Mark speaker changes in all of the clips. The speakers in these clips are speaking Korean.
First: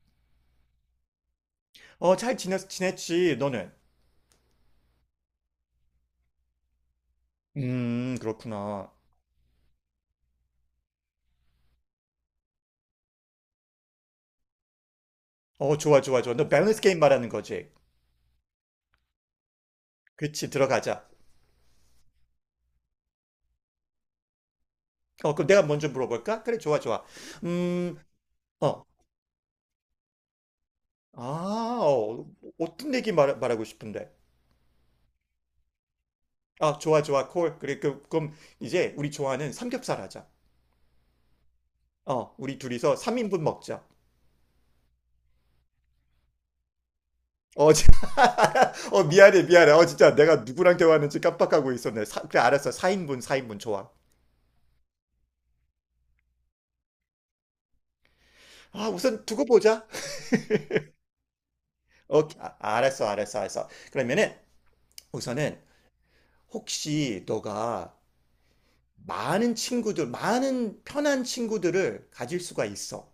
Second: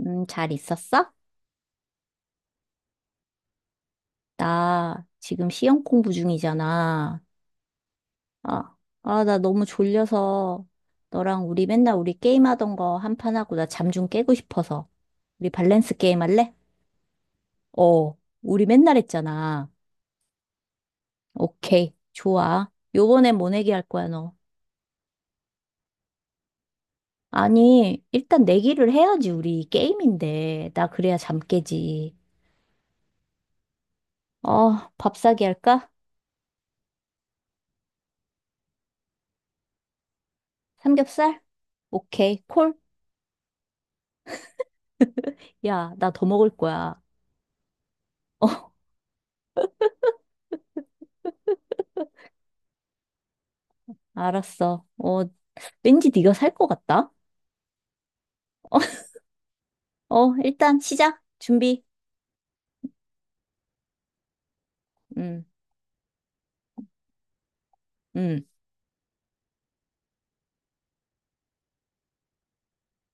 Speaker 1: 잘 있었어?
Speaker 2: 잘 지냈지, 너는?
Speaker 1: 나 지금 시험 공부 중이잖아. 아,
Speaker 2: 그렇구나.
Speaker 1: 아, 나 너무 졸려서 너랑 우리 맨날 우리 게임하던 거 한 판 하고 나 잠 좀 깨고 싶어서. 우리
Speaker 2: 어,
Speaker 1: 밸런스
Speaker 2: 좋아,
Speaker 1: 게임
Speaker 2: 좋아, 좋아. 너
Speaker 1: 할래?
Speaker 2: 밸런스 게임 말하는 거지?
Speaker 1: 어, 우리 맨날 했잖아.
Speaker 2: 그치, 들어가자.
Speaker 1: 오케이, 좋아. 요번엔 뭐 내기 할 거야, 너?
Speaker 2: 어, 그럼 내가 먼저 물어볼까? 그래, 좋아, 좋아. 음,
Speaker 1: 아니, 일단
Speaker 2: 어,
Speaker 1: 내기를 해야지, 우리 게임인데. 나 그래야 잠
Speaker 2: 아,
Speaker 1: 깨지.
Speaker 2: 어, 어떤 얘기 말하고 싶은데?
Speaker 1: 어, 밥 사기 할까?
Speaker 2: 아, 좋아, 좋아, 콜. 그래, 그럼 이제 우리 좋아하는 삼겹살 하자.
Speaker 1: 삼겹살? 오케이,
Speaker 2: 우리
Speaker 1: 콜?
Speaker 2: 둘이서 3인분 먹자.
Speaker 1: 야, 나 더 먹을 거야.
Speaker 2: 자, 미안해, 미안해. 진짜 내가 누구랑 대화하는지 깜빡하고 있었네. 그래, 알았어. 4인분, 4인분, 좋아.
Speaker 1: 알았어. 어, 왠지 네가 살 것 같다.
Speaker 2: 아, 우선 두고 보자.
Speaker 1: 어, 일단 시작. 준비.
Speaker 2: 오케이, 아, 알았어, 알았어, 알았어. 그러면은
Speaker 1: 음,
Speaker 2: 우선은 혹시 너가
Speaker 1: 음,
Speaker 2: 많은 친구들, 많은 편한 친구들을 가질 수가 있어.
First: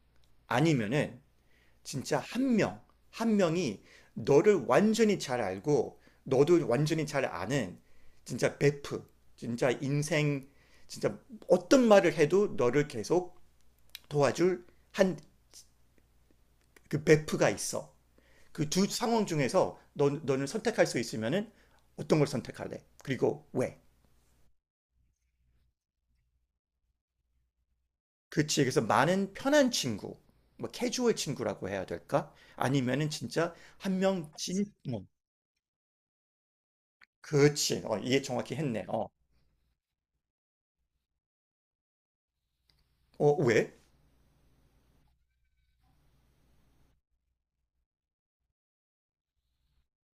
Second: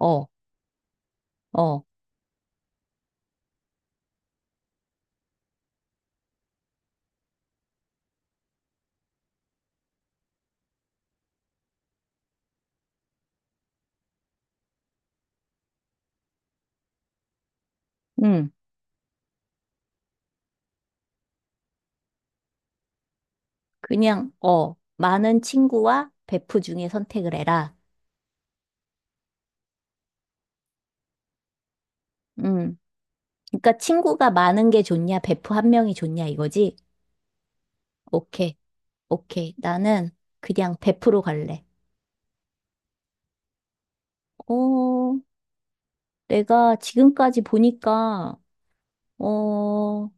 Speaker 1: 어,
Speaker 2: 아니면은
Speaker 1: 어,
Speaker 2: 진짜 한 명이 너를 완전히 잘 알고 너도 완전히 잘 아는 진짜 베프, 진짜 인생, 진짜 어떤 말을 해도 너를 계속 도와줄 한 그 베프가 있어.
Speaker 1: 음.
Speaker 2: 그 두 상황 중에서 너는 선택할 수 있으면은 어떤 걸 선택할래? 그리고 왜?
Speaker 1: 그냥 어, 많은 친구와 베프 중에 선택을 해라.
Speaker 2: 그치. 그래서 많은 편한 친구, 뭐 캐주얼 친구라고 해야 될까?
Speaker 1: 음.
Speaker 2: 아니면은 진짜
Speaker 1: 그러니까
Speaker 2: 한
Speaker 1: 친구가
Speaker 2: 명
Speaker 1: 많은 게
Speaker 2: 뭐,
Speaker 1: 좋냐, 베프 한 명이 좋냐 이거지?
Speaker 2: 그치. 어, 이해 정확히
Speaker 1: 오케이,
Speaker 2: 했네.
Speaker 1: 오케이. 나는 그냥 베프로 갈래.
Speaker 2: 왜?
Speaker 1: 어, 내가 지금까지 보니까 어,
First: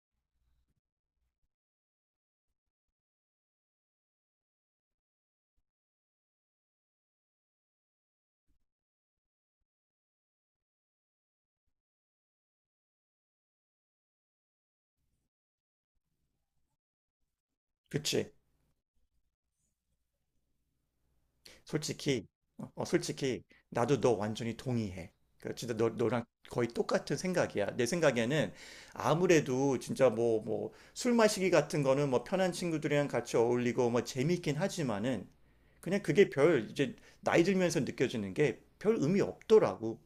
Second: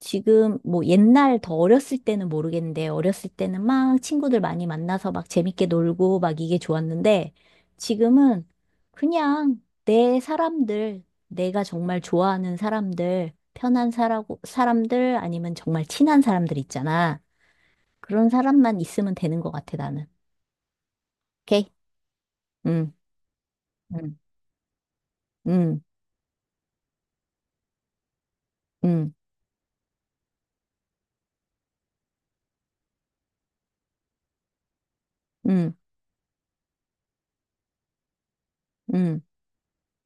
Speaker 1: 지금 뭐 옛날 더 어렸을 때는 모르겠는데 어렸을 때는 막 친구들 많이 만나서 막 재밌게 놀고 막 이게 좋았는데 지금은 그냥 내 사람들, 내가 정말 좋아하는 사람들, 편한 사라고, 사람들 아니면 정말 친한 사람들 있잖아. 그런
Speaker 2: 그치.
Speaker 1: 사람만 있으면 되는 것 같아, 나는. 오케이?
Speaker 2: 솔직히, 어, 어,
Speaker 1: 응,
Speaker 2: 솔직히, 나도 너
Speaker 1: 응,
Speaker 2: 완전히 동의해. 그 진짜
Speaker 1: 응,
Speaker 2: 너랑 거의 똑같은 생각이야. 내 생각에는
Speaker 1: 응,
Speaker 2: 아무래도 진짜 뭐, 뭐, 술 마시기 같은 거는 뭐 편한 친구들이랑 같이 어울리고 뭐 재밌긴 하지만은
Speaker 1: 응,
Speaker 2: 그냥 그게 이제 나이 들면서 느껴지는 게 별
Speaker 1: 응,
Speaker 2: 의미 없더라고.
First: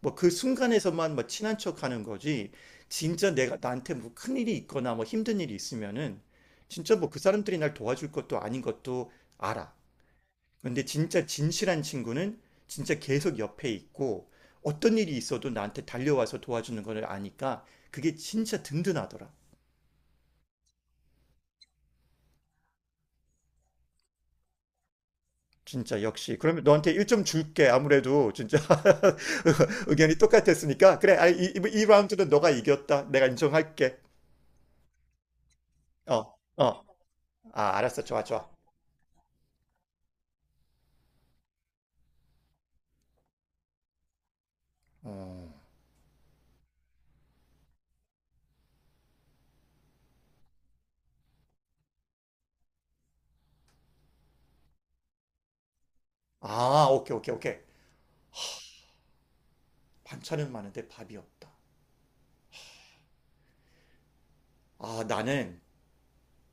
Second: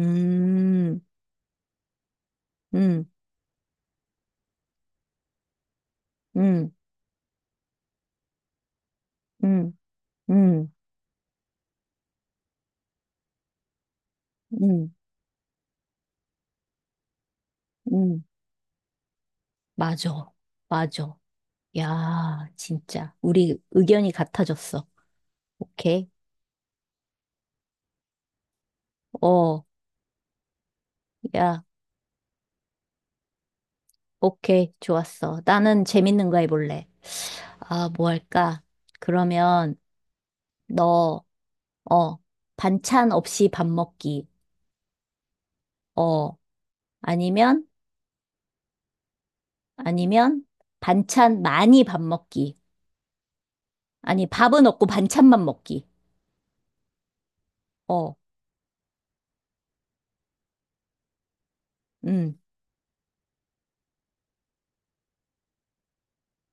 Speaker 2: 뭐 그 순간에서만 뭐 친한 척 하는 거지.
Speaker 1: 응,
Speaker 2: 진짜 내가 나한테 뭐 큰일이 있거나 뭐 힘든 일이 있으면은
Speaker 1: 응,
Speaker 2: 진짜 뭐 그 사람들이 날 도와줄 것도 아닌 것도
Speaker 1: 응,
Speaker 2: 알아.
Speaker 1: 응,
Speaker 2: 근데 진짜 진실한 친구는 진짜 계속 옆에 있고
Speaker 1: 응, 응.
Speaker 2: 어떤 일이 있어도 나한테 달려와서 도와주는 걸 아니까 그게
Speaker 1: 응.
Speaker 2: 진짜 든든하더라.
Speaker 1: 맞아. 맞아. 야, 진짜. 우리 의견이 같아졌어.
Speaker 2: 진짜
Speaker 1: 오케이.
Speaker 2: 역시. 그러면 너한테 1점 줄게. 아무래도 진짜
Speaker 1: 어,
Speaker 2: 의견이 똑같았으니까 그래. 아, 이,
Speaker 1: 야,
Speaker 2: 이- 이 라운드는 너가 이겼다. 내가 인정할게.
Speaker 1: 오케이. 좋았어. 나는
Speaker 2: 어,
Speaker 1: 재밌는 거
Speaker 2: 어.
Speaker 1: 해볼래.
Speaker 2: 아,
Speaker 1: 아,
Speaker 2: 알았어.
Speaker 1: 뭐
Speaker 2: 좋아, 좋아.
Speaker 1: 할까? 그러면, 너, 어, 반찬 없이 밥 먹기.
Speaker 2: 어.
Speaker 1: 어, 아니면, 아니면, 반찬 많이 밥 먹기. 아니, 밥은 없고 반찬만 먹기.
Speaker 2: 아, 오케이, 오케이, 오케이.
Speaker 1: 어,
Speaker 2: 반찬은 많은데 밥이 없다.
Speaker 1: 음,
Speaker 2: 아, 나는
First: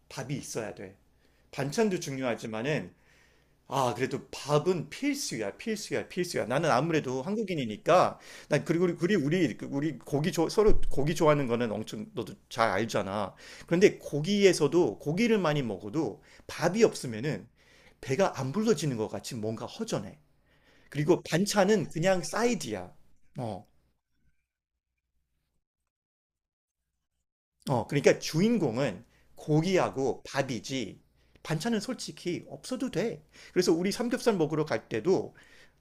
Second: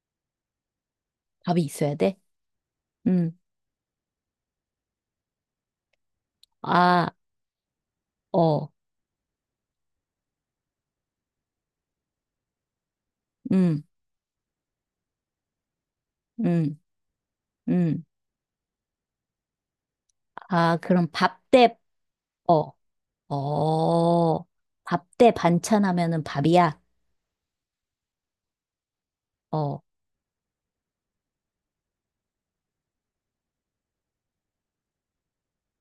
Speaker 2: 밥이 있어야 돼.
Speaker 1: 밥이 있어야
Speaker 2: 반찬도
Speaker 1: 돼?
Speaker 2: 중요하지만은
Speaker 1: 음,
Speaker 2: 아, 그래도 밥은 필수야, 필수야, 필수야. 나는
Speaker 1: 아,
Speaker 2: 아무래도 한국인이니까, 난
Speaker 1: 어,
Speaker 2: 그리고 우리 고기 좋아 서로 고기 좋아하는 거는 엄청 너도 잘 알잖아.
Speaker 1: 음,
Speaker 2: 그런데 고기에서도 고기를 많이 먹어도
Speaker 1: 음,
Speaker 2: 밥이 없으면은
Speaker 1: 음.
Speaker 2: 배가 안 불러지는 것 같이 뭔가 허전해.
Speaker 1: 아, 그럼
Speaker 2: 그리고
Speaker 1: 밥 대,
Speaker 2: 반찬은 그냥
Speaker 1: 어,
Speaker 2: 사이드야. 어.
Speaker 1: 어, 밥 대 반찬 하면은 밥이야?
Speaker 2: 그러니까 주인공은
Speaker 1: 어,
Speaker 2: 고기하고 밥이지 반찬은 솔직히 없어도 돼. 그래서 우리 삼겹살 먹으러 갈 때도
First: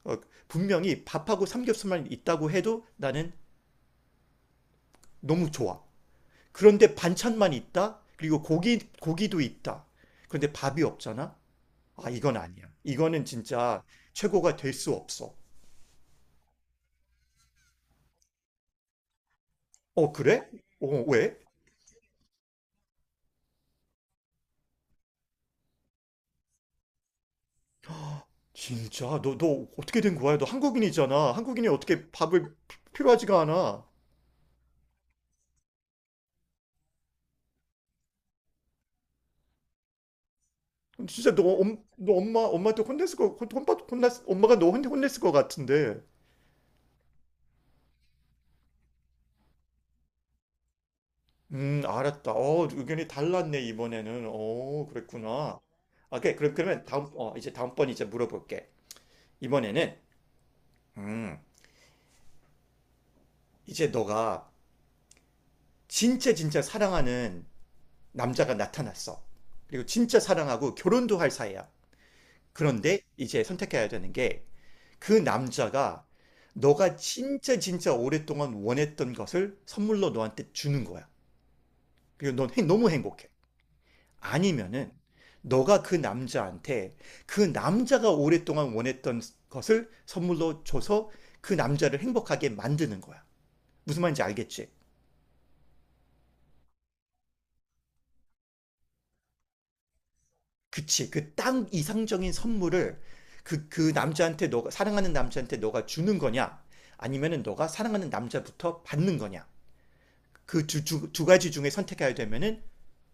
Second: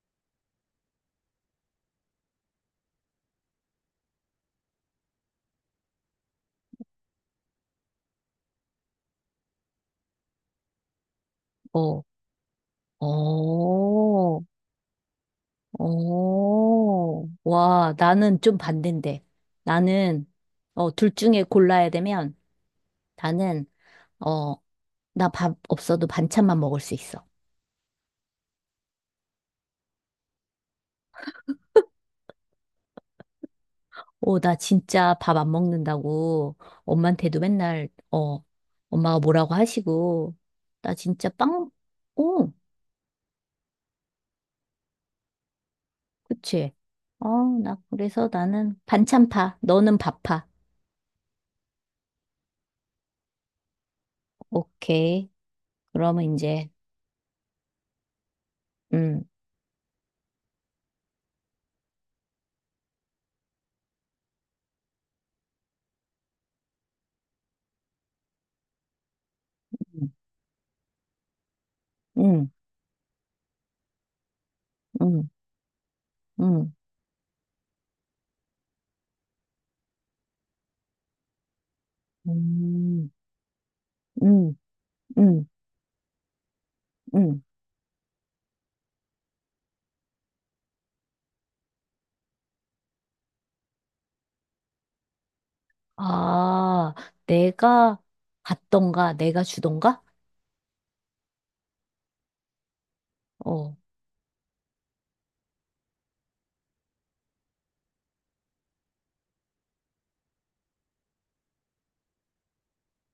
Speaker 2: 어, 분명히 밥하고 삼겹살만 있다고 해도 나는 너무 좋아. 그런데 반찬만 있다? 그리고 고기도 있다. 그런데 밥이 없잖아?
Speaker 1: 어,
Speaker 2: 아, 이건 아니야. 이거는
Speaker 1: 어,
Speaker 2: 진짜 최고가 될 수 없어.
Speaker 1: 어. 와, 나는 좀 반대인데.
Speaker 2: 어,
Speaker 1: 나는,
Speaker 2: 그래?
Speaker 1: 어,
Speaker 2: 어,
Speaker 1: 둘
Speaker 2: 왜?
Speaker 1: 중에 골라야 되면, 나는, 어, 나 밥 없어도 반찬만 먹을 수 있어.
Speaker 2: 진짜, 너 어떻게 된 거야? 너 한국인이잖아. 한국인이 어떻게 밥을 필요하지가 않아.
Speaker 1: 어, 나 진짜 밥 안 먹는다고 엄마한테도 맨날, 어, 엄마가 뭐라고 하시고, 나 진짜
Speaker 2: 진짜 너,
Speaker 1: 빵,
Speaker 2: 엄, 너 엄마
Speaker 1: 어,
Speaker 2: 엄마한테 혼냈을 거 혼- 혼받 혼났 엄마가 너 혼냈을 것 같은데.
Speaker 1: 그치? 어, 나, 그래서 나는 반찬파, 너는 밥파.
Speaker 2: 알았다. 의견이 달랐네 이번에는.
Speaker 1: 오케이.
Speaker 2: 그랬구나. 아,
Speaker 1: 그러면
Speaker 2: 오케이, 그럼
Speaker 1: 이제,
Speaker 2: 그러면 다음 어 이제 다음번 이제 물어볼게.
Speaker 1: 음,
Speaker 2: 이번에는 음 이제 너가 진짜 진짜 사랑하는 남자가 나타났어. 그리고
Speaker 1: 음,
Speaker 2: 진짜 사랑하고 결혼도 할 사이야.
Speaker 1: 음,
Speaker 2: 그런데 이제 선택해야 되는 게 그 남자가
Speaker 1: 음,
Speaker 2: 너가 진짜 진짜 오랫동안 원했던 것을 선물로 너한테 주는 거야.
Speaker 1: 음,
Speaker 2: 그리고 넌 너무
Speaker 1: 음,
Speaker 2: 행복해.
Speaker 1: 음,
Speaker 2: 아니면은
Speaker 1: 음.
Speaker 2: 너가 그 남자한테 그
Speaker 1: 음.
Speaker 2: 남자가 오랫동안 원했던 것을 선물로 줘서 그 남자를 행복하게 만드는 거야. 무슨 말인지 알겠지?
Speaker 1: 아, 내가 받던가, 내가 주던가?
Speaker 2: 그치. 그 딱 이상적인 선물을
Speaker 1: 어,
Speaker 2: 그 남자한테 너가, 사랑하는 남자한테 너가 주는 거냐? 아니면은 너가 사랑하는 남자부터 받는 거냐? 그 두 가지 중에 선택해야 되면은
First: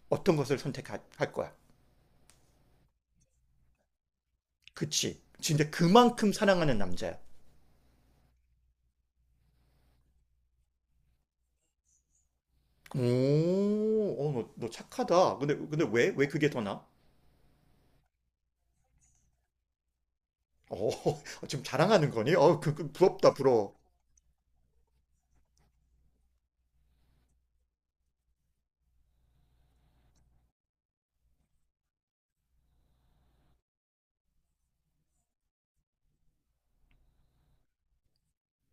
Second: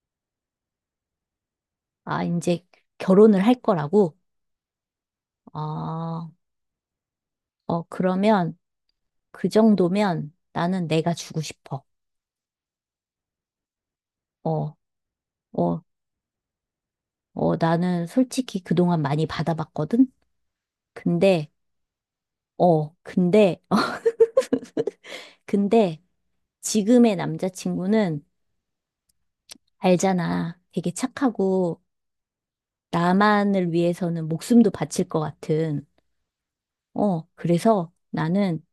Speaker 2: 어떤 것을 선택할 거야?
Speaker 1: 아, 이제 결혼을 할 거라고?
Speaker 2: 그치. 진짜
Speaker 1: 아,
Speaker 2: 그만큼 사랑하는 남자야.
Speaker 1: 어, 그러면 그 정도면 나는 내가 주고 싶어.
Speaker 2: 오, 너
Speaker 1: 어,
Speaker 2: 착하다. 근데,
Speaker 1: 어,
Speaker 2: 근데 왜? 왜 그게 더 나?
Speaker 1: 어, 나는 솔직히 그동안 많이 받아봤거든?
Speaker 2: 어,
Speaker 1: 근데,
Speaker 2: 지금 자랑하는 거니? 그
Speaker 1: 어,
Speaker 2: 부럽다,
Speaker 1: 근데,
Speaker 2: 부러워.
Speaker 1: 어, 근데 지금의 남자친구는 알잖아. 되게 착하고 나만을 위해서는 목숨도 바칠 것 같은. 어, 그래서 나는,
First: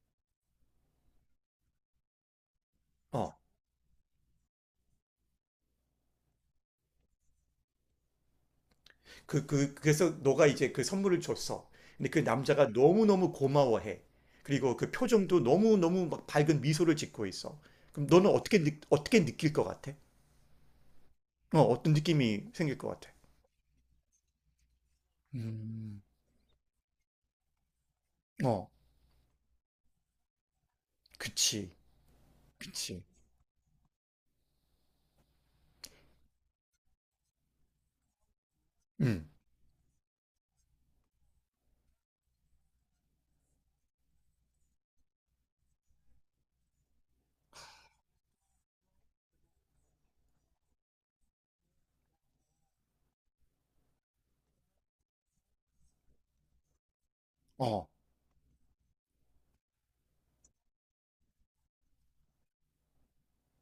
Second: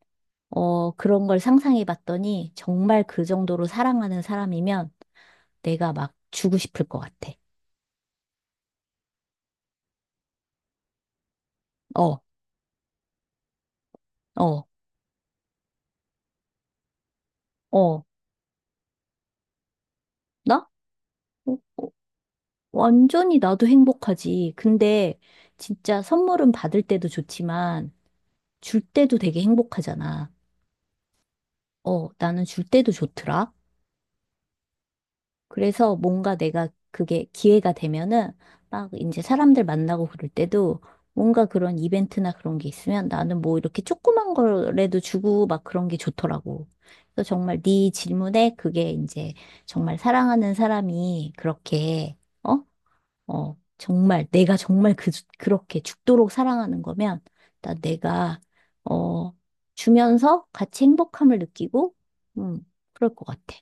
Speaker 1: 어, 그런 걸 상상해 봤더니 정말 그
Speaker 2: 어,
Speaker 1: 정도로 사랑하는 사람이면 내가 막 주고 싶을 것 같아.
Speaker 2: 그래서 너가 이제 그 선물을 줬어. 근데 그
Speaker 1: 어,
Speaker 2: 남자가 너무너무 고마워해.
Speaker 1: 어,
Speaker 2: 그리고 그 표정도 너무너무 막 밝은 미소를 짓고 있어.
Speaker 1: 어.
Speaker 2: 그럼 너는 어떻게 느낄 것 같아?
Speaker 1: 나? 어,
Speaker 2: 어떤 느낌이 생길 것 같아?
Speaker 1: 완전히 나도 행복하지. 근데 진짜
Speaker 2: 음,
Speaker 1: 선물은 받을 때도 좋지만
Speaker 2: 어,
Speaker 1: 줄 때도 되게 행복하잖아.
Speaker 2: 그치,
Speaker 1: 어, 나는 줄 때도
Speaker 2: 그치.
Speaker 1: 좋더라. 그래서 뭔가 내가 그게 기회가 되면은 막 이제
Speaker 2: 음.
Speaker 1: 사람들 만나고 그럴 때도 뭔가 그런 이벤트나 그런 게 있으면 나는 뭐 이렇게 조그만 거라도 주고 막 그런 게 좋더라고. 그래서 정말 네 질문에 그게 이제 정말 사랑하는 사람이 그렇게 어? 어, 정말 내가 정말 그렇게 죽도록 사랑하는 거면 나
Speaker 2: 어,
Speaker 1: 내가 어 주면서 같이 행복함을 느끼고 음 그럴 것 같아.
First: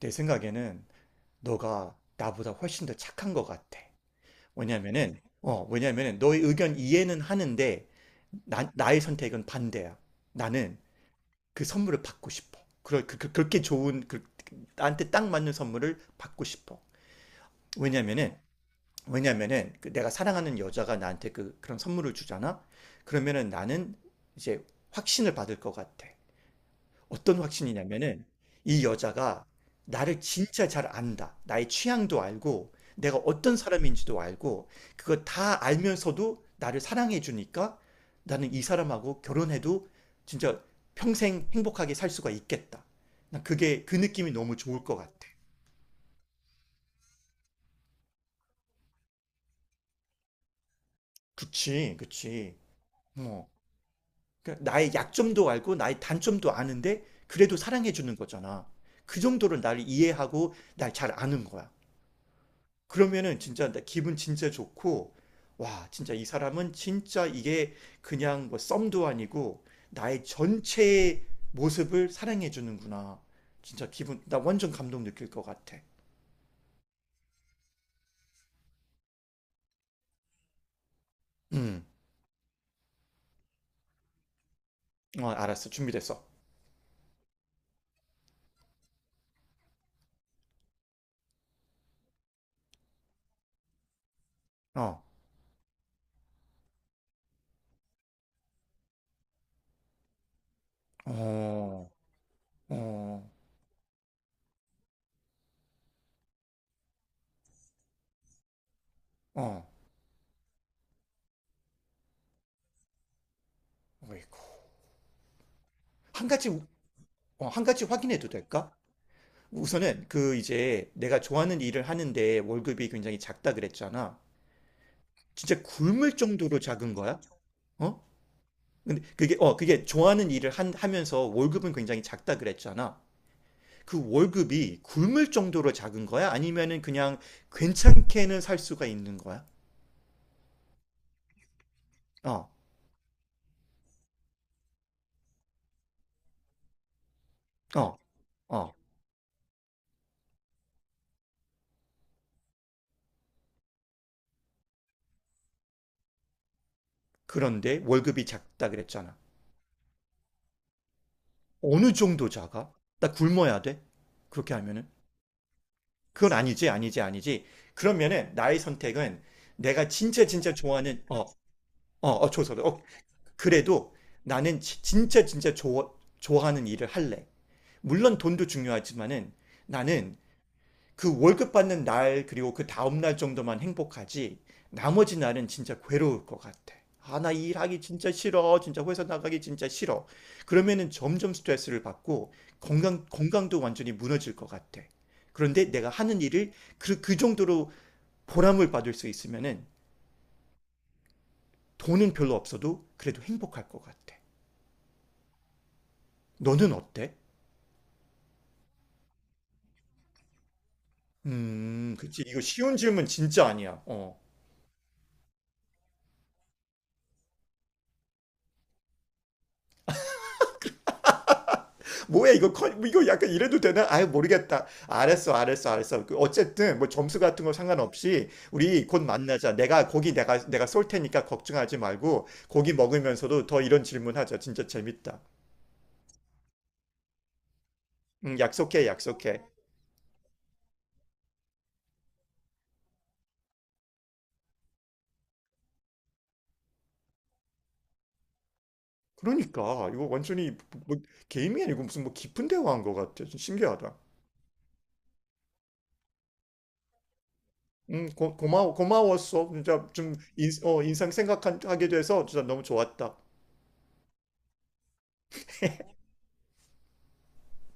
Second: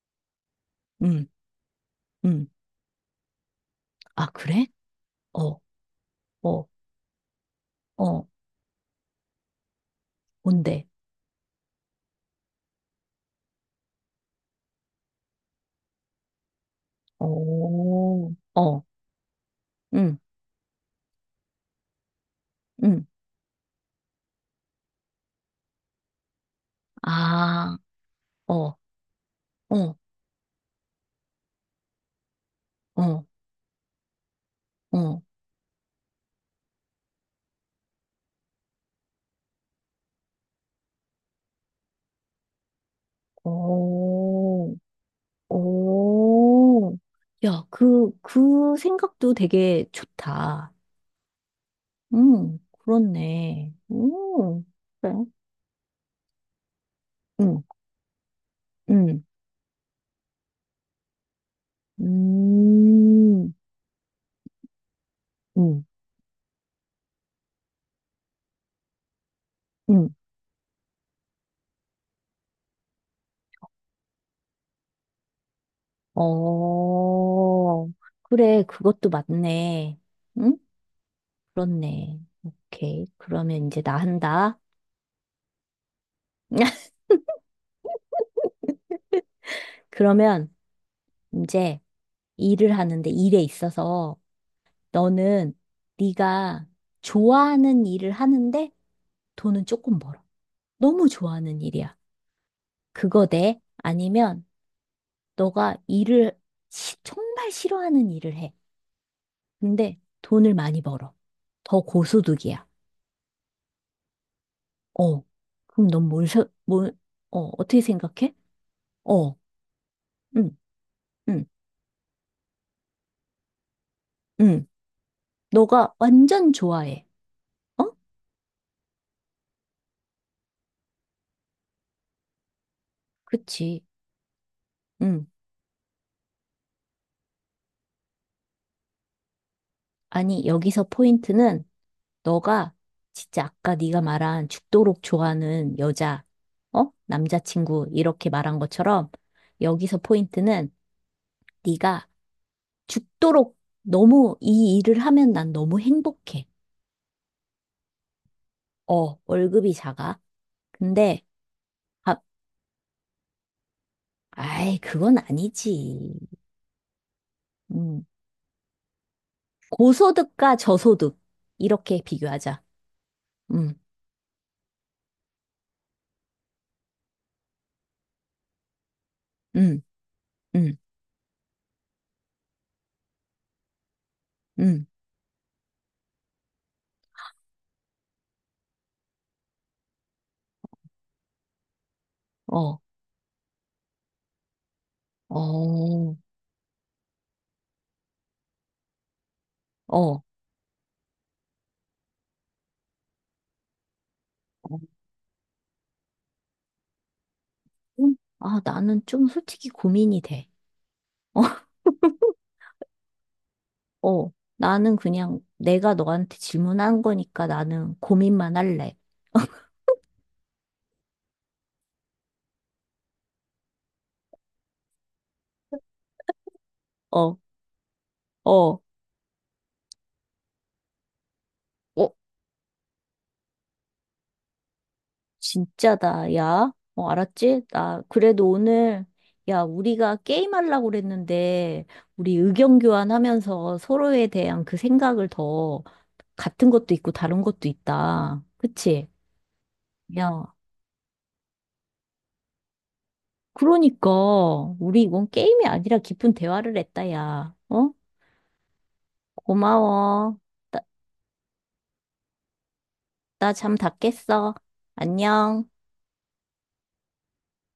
Speaker 2: 내 생각에는
Speaker 1: 음.
Speaker 2: 너가
Speaker 1: 음.
Speaker 2: 나보다 훨씬 더 착한 것 같아.
Speaker 1: 아, 그래?
Speaker 2: 왜냐면은,
Speaker 1: 어,
Speaker 2: 어, 왜냐면은 너의
Speaker 1: 어,
Speaker 2: 의견 이해는 하는데,
Speaker 1: 어,
Speaker 2: 나의 선택은 반대야. 나는
Speaker 1: 뭔데?
Speaker 2: 그 선물을 받고 싶어. 그렇게 좋은, 나한테 딱 맞는 선물을 받고 싶어.
Speaker 1: 오,
Speaker 2: 왜냐면은,
Speaker 1: 어,
Speaker 2: 왜냐면은 그 내가
Speaker 1: 응,
Speaker 2: 사랑하는 여자가 나한테 그런 선물을 주잖아?
Speaker 1: 응,
Speaker 2: 그러면은 나는 이제 확신을 받을 것 같아. 어떤
Speaker 1: 아,
Speaker 2: 확신이냐면은
Speaker 1: 어, 어,
Speaker 2: 이 여자가 나를 진짜 잘 안다. 나의 취향도 알고 내가
Speaker 1: 어,
Speaker 2: 어떤 사람인지도 알고
Speaker 1: 어,
Speaker 2: 그거 다 알면서도 나를 사랑해 주니까 나는 이 사람하고 결혼해도 진짜 평생 행복하게 살 수가 있겠다. 난 그게 그 느낌이 너무
Speaker 1: 오,
Speaker 2: 좋을 것 같아.
Speaker 1: 오. 야, 그 생각도 되게 좋다.
Speaker 2: 그치, 그치.
Speaker 1: 응,
Speaker 2: 뭐
Speaker 1: 그렇네. 응,
Speaker 2: 그러니까 나의
Speaker 1: 그래.
Speaker 2: 약점도 알고 나의 단점도 아는데 그래도
Speaker 1: 응,
Speaker 2: 사랑해 주는 거잖아. 그
Speaker 1: 응,
Speaker 2: 정도로 나를 이해하고 날 잘 아는 거야. 그러면은
Speaker 1: 음,
Speaker 2: 진짜 나 기분 진짜 좋고
Speaker 1: 응,
Speaker 2: 와 진짜 이 사람은 진짜 이게 그냥 뭐 썸도 아니고
Speaker 1: 응,
Speaker 2: 나의 전체의 모습을 사랑해 주는구나. 진짜 기분 나 완전 감동 느낄 것 같아.
Speaker 1: 어, 그래, 그것도 맞네. 응?
Speaker 2: 음,
Speaker 1: 그렇네. 오케이. 그러면 이제 나 한다.
Speaker 2: 알았어, 준비됐어.
Speaker 1: 그러면 이제 일을 하는데 일에 있어서
Speaker 2: 어,
Speaker 1: 너는 네가 좋아하는 일을 하는데 돈은 조금 벌어. 너무 좋아하는
Speaker 2: 어,
Speaker 1: 일이야. 그거
Speaker 2: 어,
Speaker 1: 돼? 아니면 너가 일을 시- 정말 싫어하는 일을 해.
Speaker 2: 어.
Speaker 1: 근데 돈을 많이 벌어. 더 고소득이야.
Speaker 2: 어이구.
Speaker 1: 어. 그럼 넌 뭘,
Speaker 2: 한
Speaker 1: 서-
Speaker 2: 가지 우-
Speaker 1: 뭘, 어,
Speaker 2: 한
Speaker 1: 어떻게
Speaker 2: 가지 확인해도
Speaker 1: 생각해?
Speaker 2: 될까?
Speaker 1: 어.
Speaker 2: 우선은 그
Speaker 1: 응,
Speaker 2: 이제 내가
Speaker 1: 응,
Speaker 2: 좋아하는 일을 하는데 월급이 굉장히 작다 그랬잖아.
Speaker 1: 응.
Speaker 2: 진짜
Speaker 1: 너가
Speaker 2: 굶을
Speaker 1: 완전
Speaker 2: 정도로 작은
Speaker 1: 좋아해.
Speaker 2: 거야?
Speaker 1: 어?
Speaker 2: 어? 근데 그게 좋아하는 일을 하면서 월급은 굉장히 작다 그랬잖아.
Speaker 1: 그치.
Speaker 2: 그 월급이
Speaker 1: 응.
Speaker 2: 굶을 정도로 작은 거야? 아니면은 그냥 괜찮게는 살 수가 있는 거야?
Speaker 1: 아니, 여기서 포인트는
Speaker 2: 어,
Speaker 1: 너가 진짜 아까 네가 말한 죽도록 좋아하는 여자, 어? 남자친구
Speaker 2: 어,
Speaker 1: 이렇게 말한
Speaker 2: 어.
Speaker 1: 것처럼 여기서 포인트는 네가 죽도록 너무 이 일을 하면 난 너무 행복해.
Speaker 2: 그런데 월급이 작다 그랬잖아.
Speaker 1: 어, 월급이 작아. 근데
Speaker 2: 어느
Speaker 1: 아,
Speaker 2: 정도 작아? 나 굶어야 돼? 그렇게
Speaker 1: 아이,
Speaker 2: 하면은?
Speaker 1: 그건 아니지.
Speaker 2: 그건 아니지, 아니지, 아니지.
Speaker 1: 음.
Speaker 2: 그러면은 나의 선택은 내가 진짜 진짜
Speaker 1: 고소득과
Speaker 2: 좋아하는,
Speaker 1: 저소득 이렇게
Speaker 2: 조선.
Speaker 1: 비교하자. 음.
Speaker 2: 그래도 나는 진짜 진짜 좋아하는 일을 할래. 물론 돈도 중요하지만은
Speaker 1: 음.
Speaker 2: 나는
Speaker 1: 음.
Speaker 2: 그 월급 받는 날 그리고 그 다음 날 정도만 행복하지
Speaker 1: 음.
Speaker 2: 나머지 날은 진짜 괴로울 것 같아. 아, 나 일하기 진짜 싫어. 진짜 회사 나가기 진짜 싫어. 그러면은 점점 스트레스를 받고
Speaker 1: 어.
Speaker 2: 건강도 완전히 무너질 것 같아. 그런데 내가
Speaker 1: 어.
Speaker 2: 하는 일을 그 정도로 보람을 받을 수 있으면은
Speaker 1: 어,
Speaker 2: 돈은 별로 없어도 그래도 행복할 것 같아.
Speaker 1: 어,
Speaker 2: 너는 어때?
Speaker 1: 아, 나는 좀 솔직히 고민이 돼.
Speaker 2: 그치. 이거 쉬운 질문 진짜 아니야. 어.
Speaker 1: 어, 나는 그냥 내가 너한테 질문한 거니까 나는 고민만 할래.
Speaker 2: 뭐야 이거 이거 약간 이래도 되나? 아유 모르겠다. 알았어, 알았어, 알았어. 그 어쨌든 뭐 점수
Speaker 1: 어,
Speaker 2: 같은 거 상관없이
Speaker 1: 어,
Speaker 2: 우리 곧 만나자. 내가 고기 내가 내가 쏠 테니까 걱정하지
Speaker 1: 어,
Speaker 2: 말고 고기 먹으면서도 더 이런 질문하자. 진짜 재밌다.
Speaker 1: 진짜다, 야. 어, 알았지? 나,
Speaker 2: 응,
Speaker 1: 그래도
Speaker 2: 약속해,
Speaker 1: 오늘,
Speaker 2: 약속해.
Speaker 1: 야, 우리가 게임하려고 그랬는데, 우리 의견 교환하면서 서로에 대한 그 생각을 더, 같은 것도 있고 다른 것도 있다. 그치?
Speaker 2: 그러니까 이거
Speaker 1: 야,
Speaker 2: 완전히 뭐 게임이 아니고 무슨 뭐 깊은 대화한 것 같아. 좀 신기하다.
Speaker 1: 그러니까, 우리 이건 게임이 아니라 깊은 대화를 했다, 야. 어?
Speaker 2: 응, 고마워, 고마웠어. 진짜 좀
Speaker 1: 고마워. 나,
Speaker 2: 인상 생각하게 돼서 진짜 너무 좋았다.
Speaker 1: 나잠 다 깼어. 안녕.